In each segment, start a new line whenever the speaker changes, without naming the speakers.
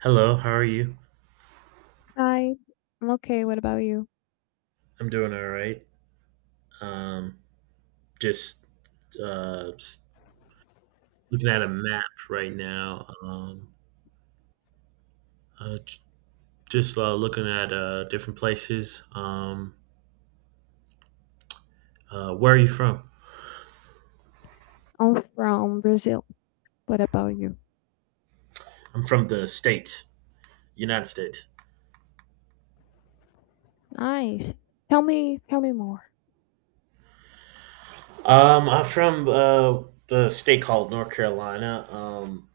Hello, how are you?
Hi, I'm okay. What about you?
I'm doing all right. Um, just uh, s- looking at a map right now. Uh, j- just looking at different places. Where are you from?
I'm from Brazil. What about you?
I'm from the States, United States.
Nice. Tell me more.
I'm from the state called North Carolina.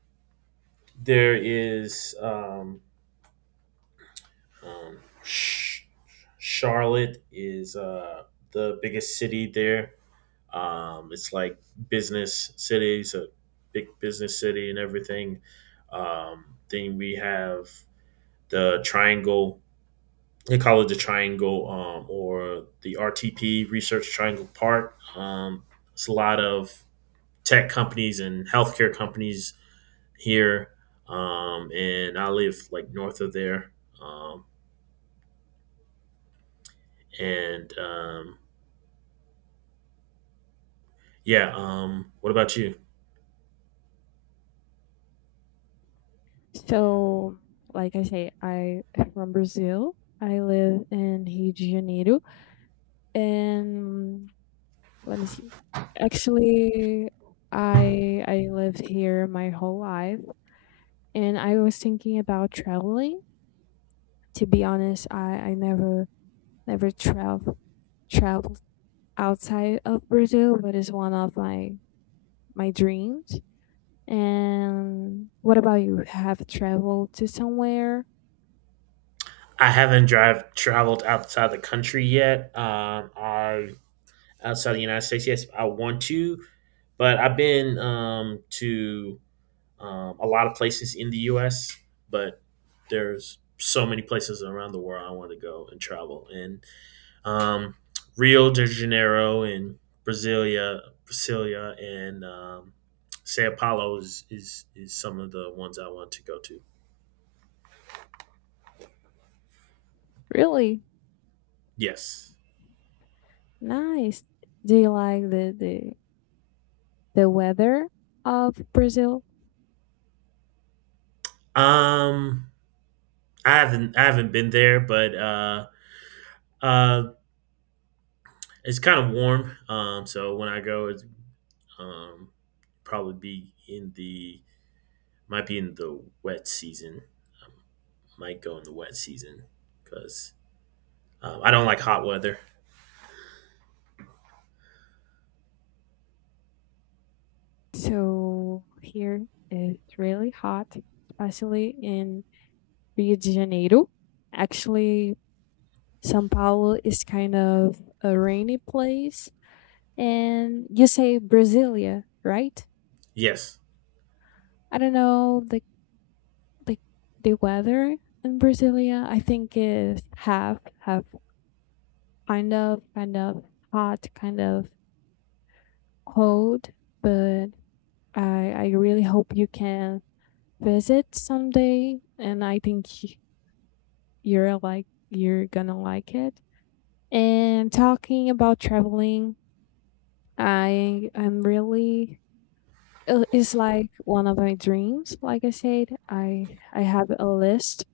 there is um, um, Sh- Charlotte is the biggest city there. It's like business cities, a big business city, and everything. Then we have the Triangle. They call it the Triangle, or the RTP Research Triangle Park. It's a lot of tech companies and healthcare companies here, and I live like north of there. Um, and, yeah, what about you?
So, like I say, I am from Brazil. I live in Rio de Janeiro, and let me see. Actually, I lived here my whole life, and I was thinking about traveling. To be honest, I never traveled outside of Brazil, but it's one of my dreams. And what about you? Have traveled to somewhere
I haven't drive traveled outside the country yet. I outside the United States. Yes, I want to, but I've been, to a lot of places in the U.S. But there's so many places around the world I want to go and travel. And, um, Rio de Janeiro and Brasilia, Brasilia and Sao Paulo is some of the ones I want to go to.
really
Yes.
nice? Do you like the weather of Brazil?
Um. I haven't been there, but uh, it's kind of warm. So when I go, it's, um, probably be in the might be in the wet season. I might go in the wet season because, I don't like hot weather.
So here it's really hot, especially in Rio de Janeiro. Actually, São Paulo is kind of a rainy place. And you say Brasilia, right?
Yes.
I don't know the, like, the weather in Brasilia, I think is half half, kind of hot, kind of cold. But I really hope you can visit someday, and I think you're gonna like it. And talking about traveling, I'm really it's like one of my dreams. Like I said, I have a list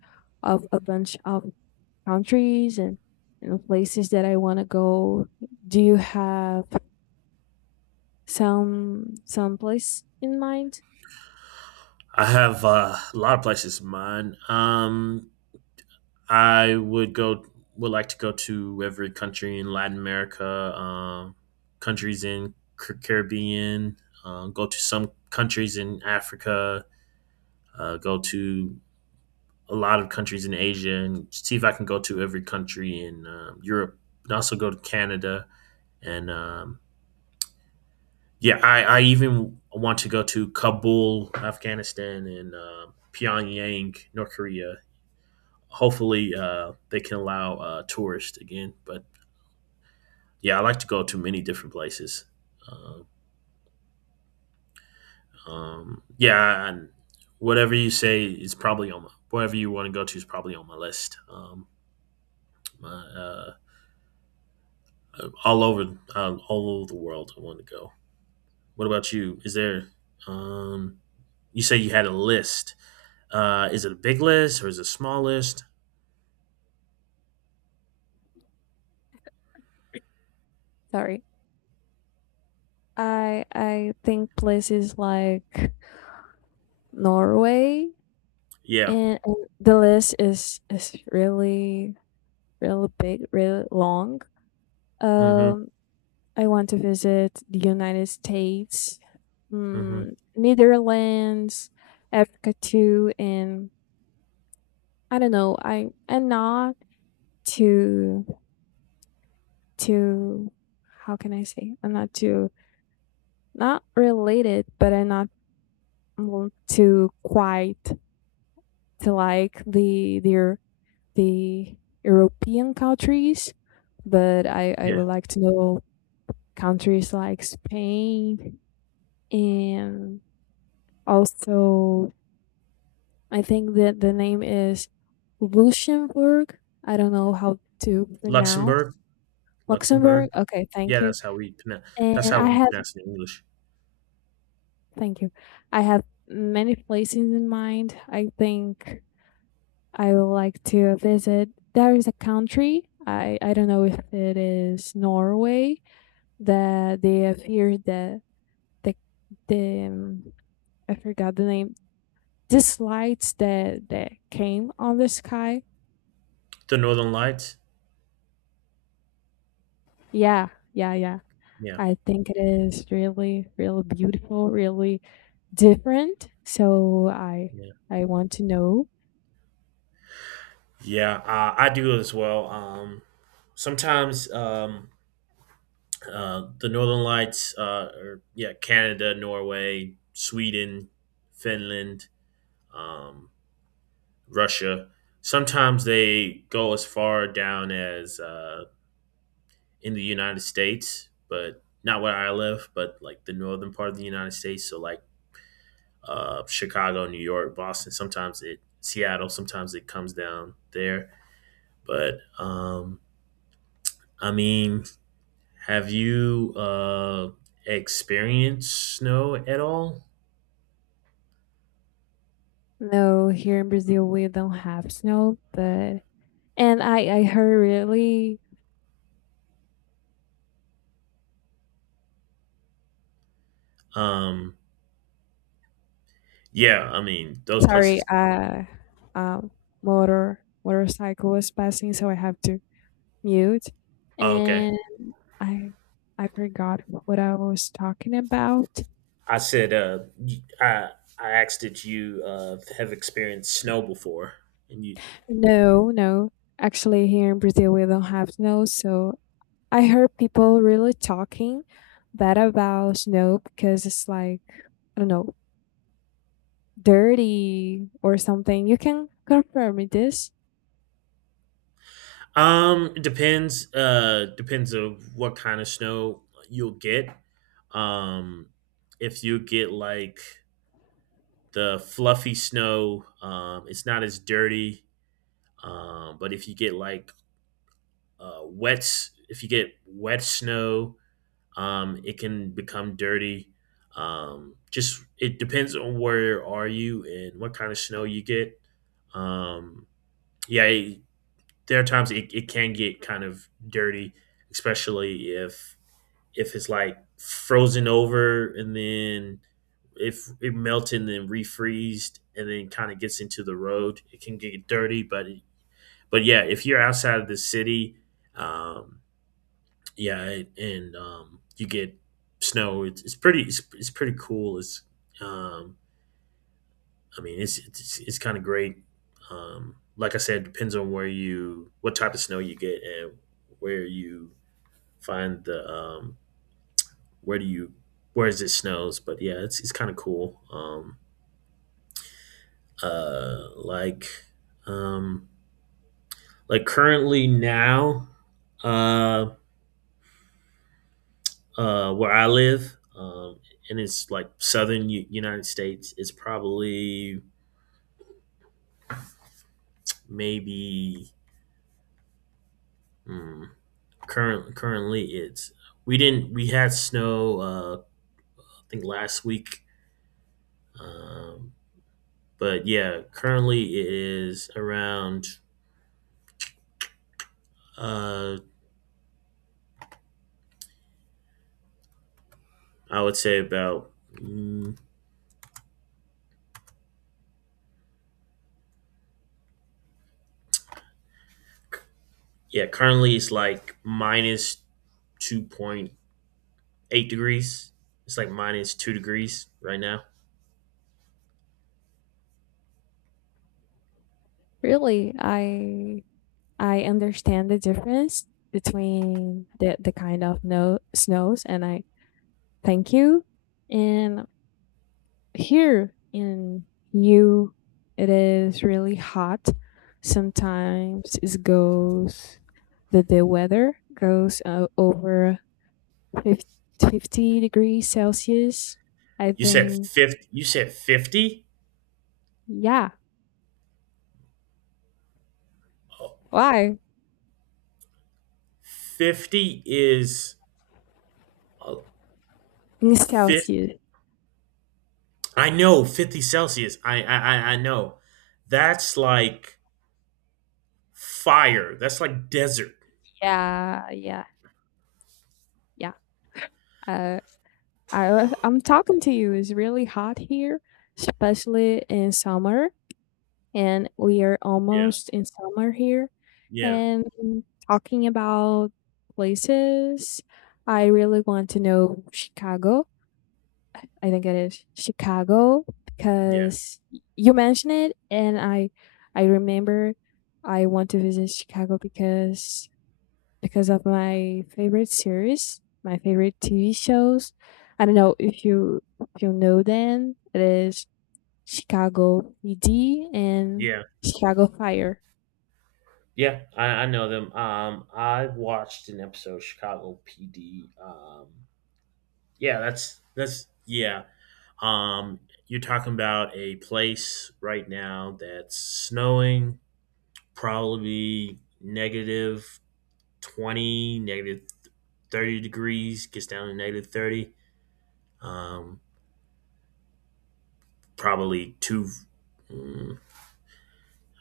of a bunch of countries and places that I want to go. Do you have some place in mind?
I have a lot of places in mind. I would go. Would like to go to every country in Latin America, um, countries in Caribbean. Go to some countries in Africa. Go to a lot of countries in Asia, and see if I can go to every country in, Europe. And also go to Canada, and, yeah, I even want to go to Kabul, Afghanistan, and Pyongyang, North Korea. Hopefully, they can allow tourists again, but yeah, I like to go to many different places. Uh, yeah, and whatever you say is probably on my, wherever you want to go to is probably on my list. My, uh, all over the world, I want to go. What about you? Is there? Um, you say you had a list. Is it a big list or is it a small list?
Sorry, I think places like Norway
Yeah.
and the list is really really big, really long.
Mm-hmm.
Um, I want to visit the United States,
Mm-hmm.
mm, Netherlands, Africa too, and I don't know. I am not too too. How can I say? I'm not too, not related, but I'm not, mm, too quite to like the European countries. But I
Yeah.
would like to know countries like Spain, and also I think that the name is Luxembourg. I don't know how to pronounce
Luxembourg.
Luxembourg.
Luxembourg.
Okay, thank
Yeah,
you.
that's how we pronounce. That's
And
how
I
we
have,
pronounce it in English.
thank you. I have many places in mind. I think I would like to visit. There is a country. I don't know if it is Norway, that they have here the the I forgot the name. These lights that that came on the sky.
The Northern Lights.
Yeah, yeah, yeah.
Yeah.
I think it is really, really beautiful, really different. So
Yeah.
I want to know.
Yeah, I do as well. Sometimes The Northern Lights, or yeah, Canada, Norway, Sweden, Finland, um, Russia. Sometimes they go as far down as in the United States, but not where I live, but like the northern part of the United States. So like Chicago, New York, Boston. Sometimes it Seattle. Sometimes it comes down there. But I mean, have you experienced snow at all?
No, here in Brazil we don't have snow, but and I heard really,
Um, yeah, I mean those
sorry,
places.
um motorcycle was passing, so I have to mute.
Oh, okay,
And I I forgot what I was talking about.
I said, I asked, did you have experienced snow before? And you,
No, no. Actually here in Brazil we don't have snow, so I heard people really talking bad about snow because it's like, I don't know, dirty or something. You can confirm me this.
it depends of what kind of snow you'll get. Um, if you get like the fluffy snow, it's not as dirty. But if you get like wets. If you get wet snow, it can become dirty. Just it depends on where are you and what kind of snow you get. Um, yeah, there are times it can get kind of dirty, especially if it's like frozen over and then if it melted and then refreezed and then kind of gets into the road, it can get dirty. But yeah, if you're outside of the city, um, yeah, it- and you get snow. It's pretty. It's pretty cool. It's, um, I mean, it's kind of great. Like I said, depends on what type of snow you get, and where you find the where do you where is it snows. But yeah, it's kind of cool. Uh, like um, like currently now, um, where I live, and it's like southern United States. It's probably, maybe, mm, currently it's, we didn't we had snow, I think last week, um, but yeah, currently it is around, uh, I would say about, yeah, currently it's like minus 2.8 degrees. It's like minus 2 degrees right now.
Really, I understand the difference between the kind of no, snows and I, thank you. And here in you, it is really hot. Sometimes it goes the weather goes over 50 degrees Celsius. I
You said
think,
50. You said 50.
yeah. Why?
50 is, uh,
In
fif-
Celsius.
I know 50 Celsius. I know. That's like fire. That's like desert.
Yeah, yeah, yeah. Uh, I was, I'm talking to you. It's really hot here, especially in summer, and we are
Yeah.
almost in summer here.
Yeah.
And talking about places, I really want to know Chicago, I think it is Chicago,
Yeah.
because you mentioned it, and I remember I want to visit Chicago because of my favorite series, my favorite TV shows. I don't know if you, if you know them. It is Chicago PD and
Yeah.
Chicago Fire.
Yeah. I know them. I watched an episode of Chicago PD. Yeah, that's yeah. Um you're talking about a place right now that's snowing, probably negative 20, negative 30 degrees, gets down to negative 30. Um, Probably two, mm,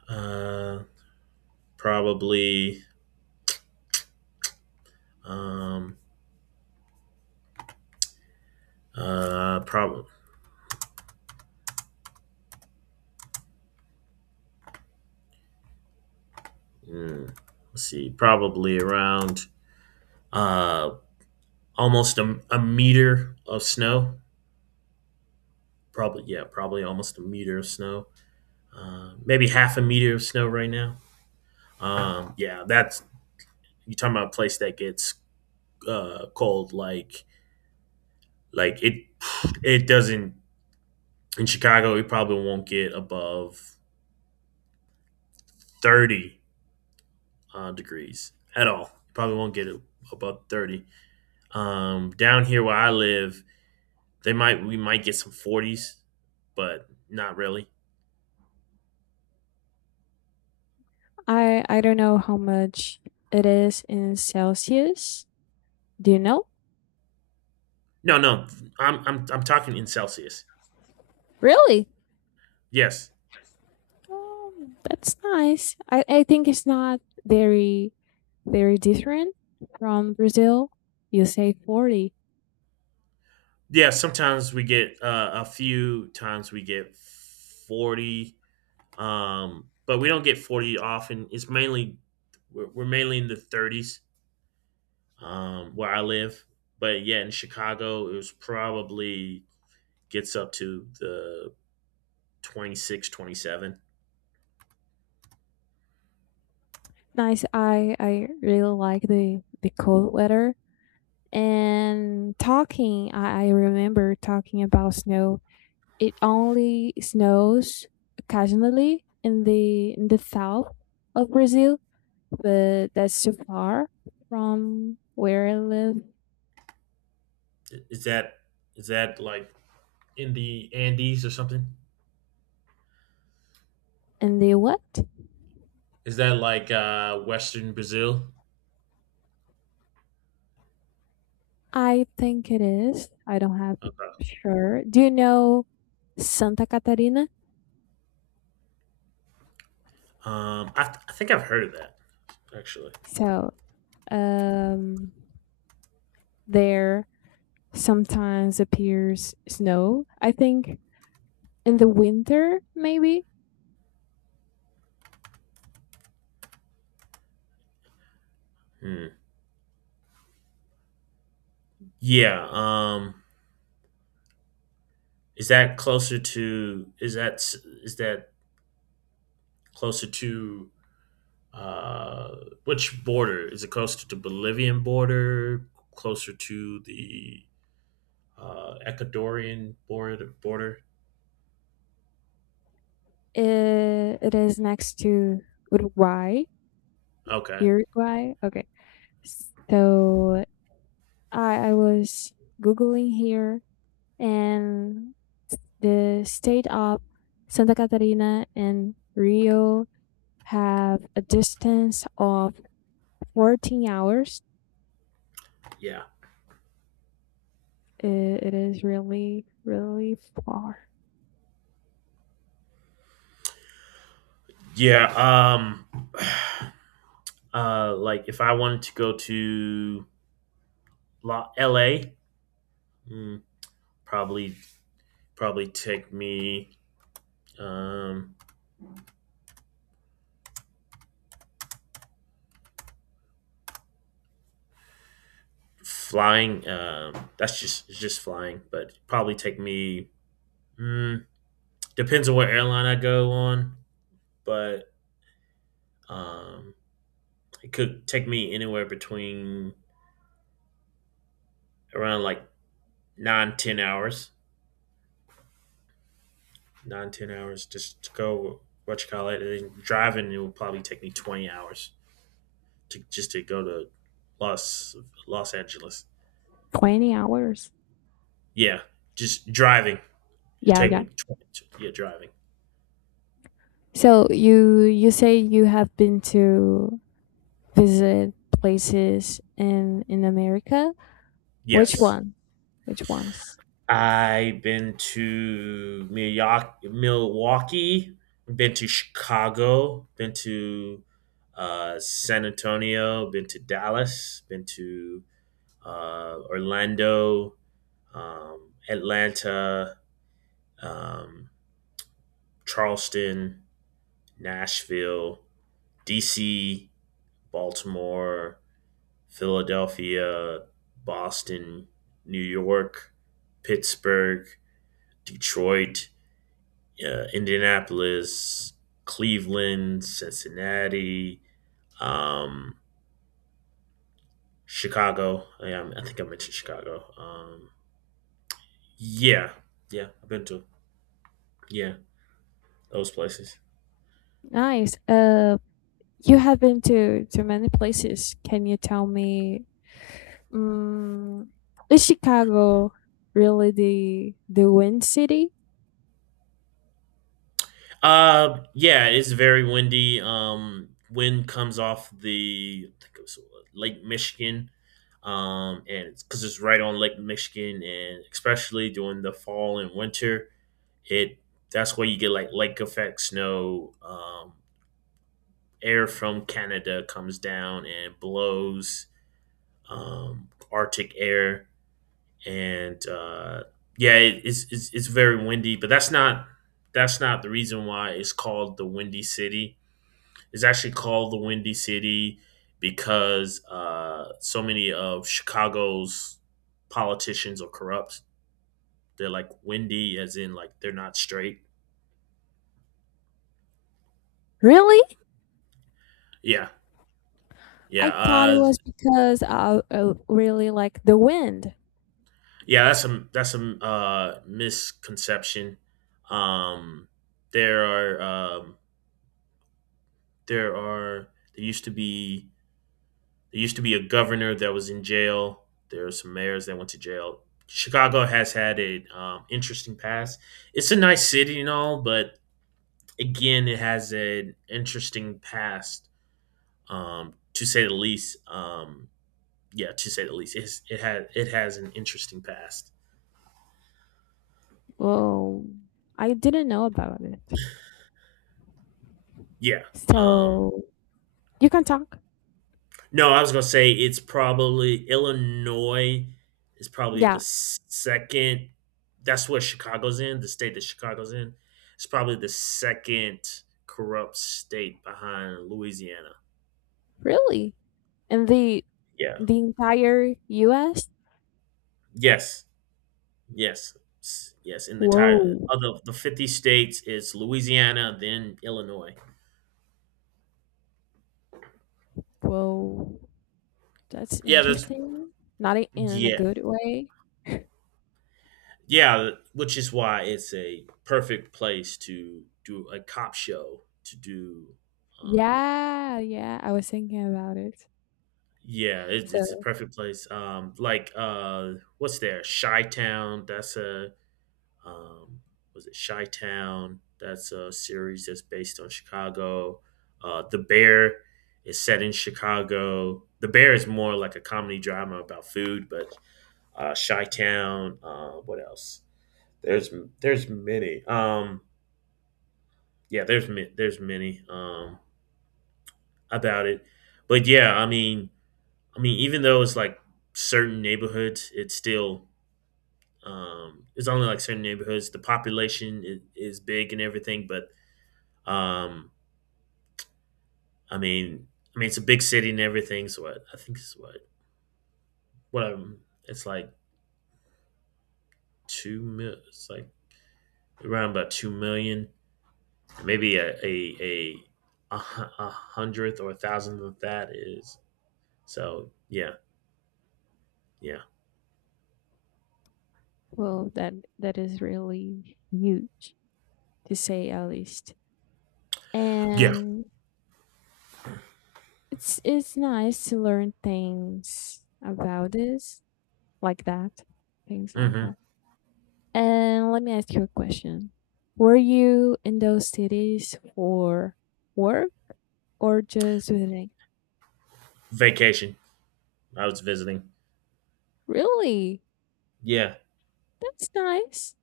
uh, probably, um, probably, mm, let's see, probably around, uh, almost a meter of snow. Probably, yeah, probably almost a meter of snow. Maybe half a meter of snow right now. Yeah, that's, you talking about a place that gets cold like. Like it, it doesn't in Chicago. You probably won't get above 30 degrees at all. You probably won't get it above 30. Down here where I live, they might we might get some forties, but not really.
I don't know how much it is in Celsius. Do you know?
No, no, I'm talking in Celsius.
Really?
Yes,
That's nice. I think it's not very very different from Brazil. You say 40.
yeah. Sometimes we get A few times we get 40, but we don't get 40 often. It's mainly we're mainly in the 30s, where I live. But yeah, in Chicago, it was probably gets up to the 26, 27.
Nice. I really like the cold weather, and talking, I remember talking about snow. It only snows occasionally in the, in the south of Brazil, but that's too far from where I live.
Is that is that like in the Andes or something?
And the what?
Is that like Western Brazil?
I think it is. I don't have
Okay.
sure. Do you know Santa Catarina?
I think I've heard of that, actually.
So, um, there sometimes appears snow. I think in the winter, maybe.
Hmm. Yeah. Is that closer to? Is that Closer to, uh, which border, is it closer to the Bolivian border, closer to the Ecuadorian border? Border?
It is next to Uruguay,
Okay,
Uruguay. Okay, so I was googling here, and the state of Santa Catarina and Rio have a distance of 14 hours.
yeah,
I- it is really, really far.
yeah. Like if I wanted to go to L.A., mm, probably probably take me, um flying. That's just It's just flying, but probably take me. Mm, Depends on what airline I go on, but, um it could take me anywhere between around like nine, 10 hours, nine, 10 hours just to go. What you call it? And driving, it would probably take me 20 hours to just to go to Los Los Angeles.
20 hours.
Yeah, just driving. It
Yeah,
take me
yeah.
20. Yeah, driving.
So you say you have been to visit places in America. Which
Yes,
one? Which ones?
I've been to Milwaukee, been to Chicago, been to San Antonio, been to Dallas, been to Orlando, Atlanta, um, Charleston, Nashville, DC, Baltimore, Philadelphia, Boston, New York, Pittsburgh, Detroit, Indianapolis, Cleveland, Cincinnati, um, Chicago. Yeah, I think I mentioned Chicago. Yeah, yeah, I've been to, yeah, those places.
Nice. You have been to many places. Can you tell me, um, is Chicago really the wind city?
Yeah, it's very windy. Wind comes off the I think it was Lake Michigan, and it's because it's right on Lake Michigan, and especially during the fall and winter, it that's where you get like lake effect snow. Air from Canada comes down and blows, Arctic air, and, yeah, it, it's very windy. But that's not the reason why it's called the Windy City. It's actually called the Windy City because so many of Chicago's politicians are corrupt. They're like windy, as in like they're not straight.
Really?
Yeah,
I
yeah,
thought it was because I really like the wind.
yeah. That's a misconception. Um, there are, there are there used to be there used to be a governor that was in jail. There are some mayors that went to jail. Chicago has had an, interesting past. It's a nice city and all, but again, it has an interesting past, to say the least. Yeah, to say the least, it has an interesting past.
Well, I didn't know about it.
Yeah. Um,
So you can talk.
no, I was gonna say it's probably Illinois is probably the
Yeah,
second. That's what Chicago's in. The state that Chicago's in, it's probably the second corrupt state behind Louisiana.
really. And the
Yeah.
the entire U.S.
Yes. Yes. Yes, in the entire
Whoa.
of the 50 states, it's Louisiana, then Illinois.
Whoa, that's
Yeah, that's,
interesting. Not I- in a
yeah.
good way.
Yeah, which is why it's a perfect place to do a cop show, to do, um
Yeah, yeah, I was thinking about it.
yeah, it's a
So,
perfect place. Like, what's there? Chi Town, that's a. Um, was it Chi Town? That's a series that's based on Chicago. The Bear is set in Chicago. The Bear is more like a comedy drama about food, but Chi Town. What else? There's there's many. Yeah, there's many, about it. But yeah, I mean, even though it's like certain neighborhoods, it's still, it's only like certain neighborhoods. The population is big and everything, but, Um, I mean, I mean, it's a big city and everything. So I think it's what, it's like two mil. It's like around about 2 million. Maybe a hundredth or a thousandth of that is. So yeah, yeah,
well, that is really huge, to say at least.
yeah.
And it's nice to learn things about this, like that, things like
hmm
that. And let me ask you a question. Were you in those cities for work or just visiting?
Vacation. I was visiting.
Really?
Yeah,
That's nice.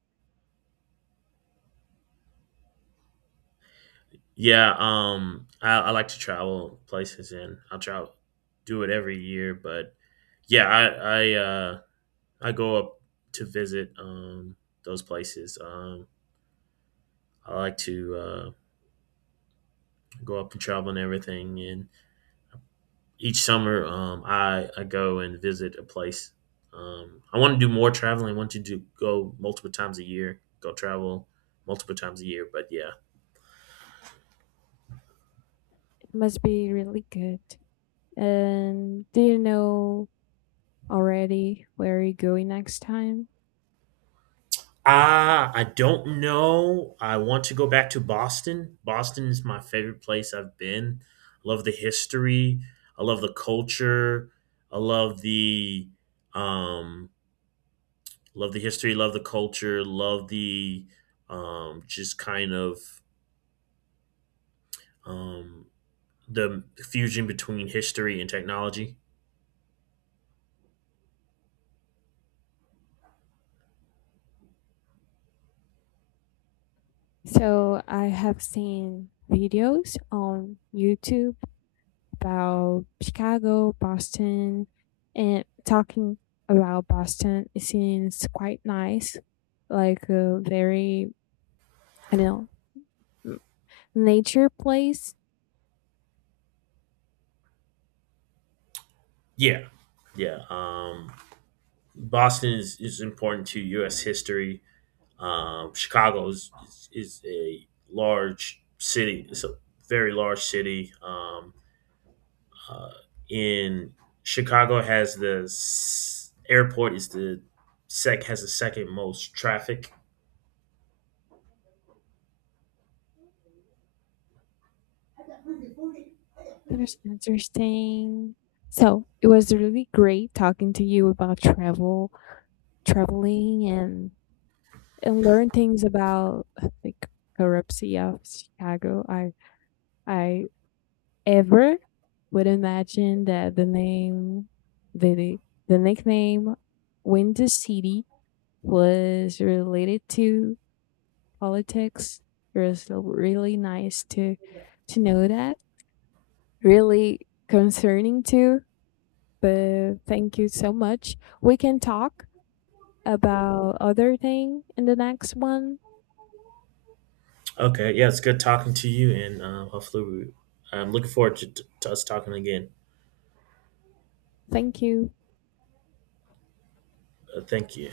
yeah. I like to travel places, and I'll try do it every year. But yeah, I go up to visit, those places. I like to, go up and travel and everything. And each summer, I go and visit a place. I want to do more traveling. I want to do go multiple times a year. Go travel multiple times a year. But yeah,
It must be really good. And do you know already where you're going next time?
I don't know. I want to go back to Boston. Boston is my favorite place I've been. I love the history. I love the culture. I love the um Love the history, love the culture, love the, just kind of, um, the fusion between history and technology.
So I have seen videos on YouTube about Chicago, Boston, and talking about Boston, it seems quite nice, like a very, I don't know, nature place.
Yeah. Yeah, Boston is important to U.S. history. Chicago is a large city. It's a very large city. Uh, in Chicago has the s- airport is the sec has the second most traffic.
That is interesting. So it was really great talking to you about travel, traveling, and learn things about like corruption of Chicago. I ever would imagine that the name, the, the nickname Windy City was related to politics. It was really nice to know that. Really concerning too, but thank you so much. We can talk about other thing in the next one.
Okay, yeah, it's good talking to you, and hopefully, I'm looking forward to us talking again.
Thank you.
Thank you.